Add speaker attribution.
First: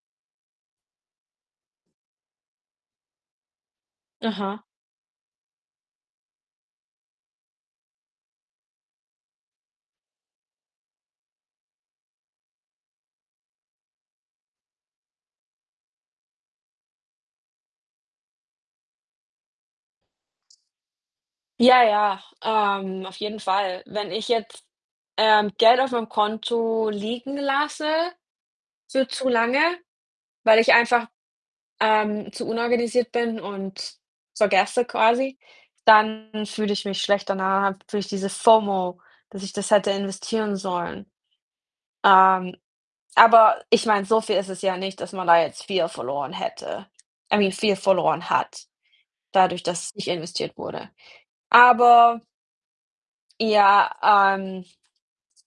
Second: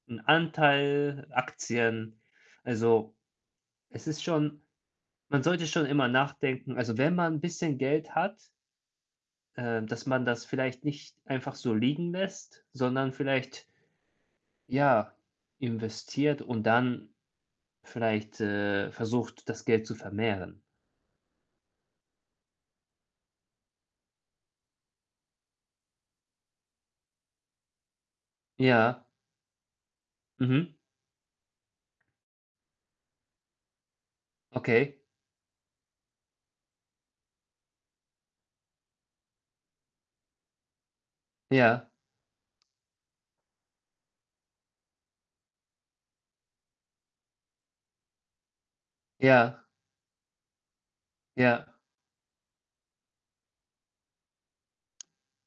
Speaker 1: 'N Anteil Aktien. Also, es ist schon
Speaker 2: Aha.
Speaker 1: man sollte schon immer nachdenken. Also, wenn man 'n bisschen Geld hat äh, dass man das vielleicht nicht einfach so liegen lässt, sondern vielleicht ja, investiert und dann vielleicht, äh, versucht, das Geld zu vermehren.
Speaker 2: Ja, ja, ähm, auf jeden Fall. Wenn ich jetzt, ähm, Geld auf meinem Konto liegen lasse
Speaker 1: Ja.
Speaker 2: für zu lange, weil
Speaker 1: Mhm.
Speaker 2: ich einfach, ähm, zu unorganisiert bin und es vergesse
Speaker 1: Okay.
Speaker 2: quasi, dann fühle ich mich schlecht danach, dann fühle ich diese FOMO, dass ich das hätte investieren sollen.
Speaker 1: Ja.
Speaker 2: Ähm, aber ich meine, so viel ist es ja nicht, dass man da jetzt viel verloren hätte, I mean viel verloren hat
Speaker 1: Ja.
Speaker 2: dadurch, dass es nicht investiert wurde.
Speaker 1: Ja.
Speaker 2: Aber Ja, ähm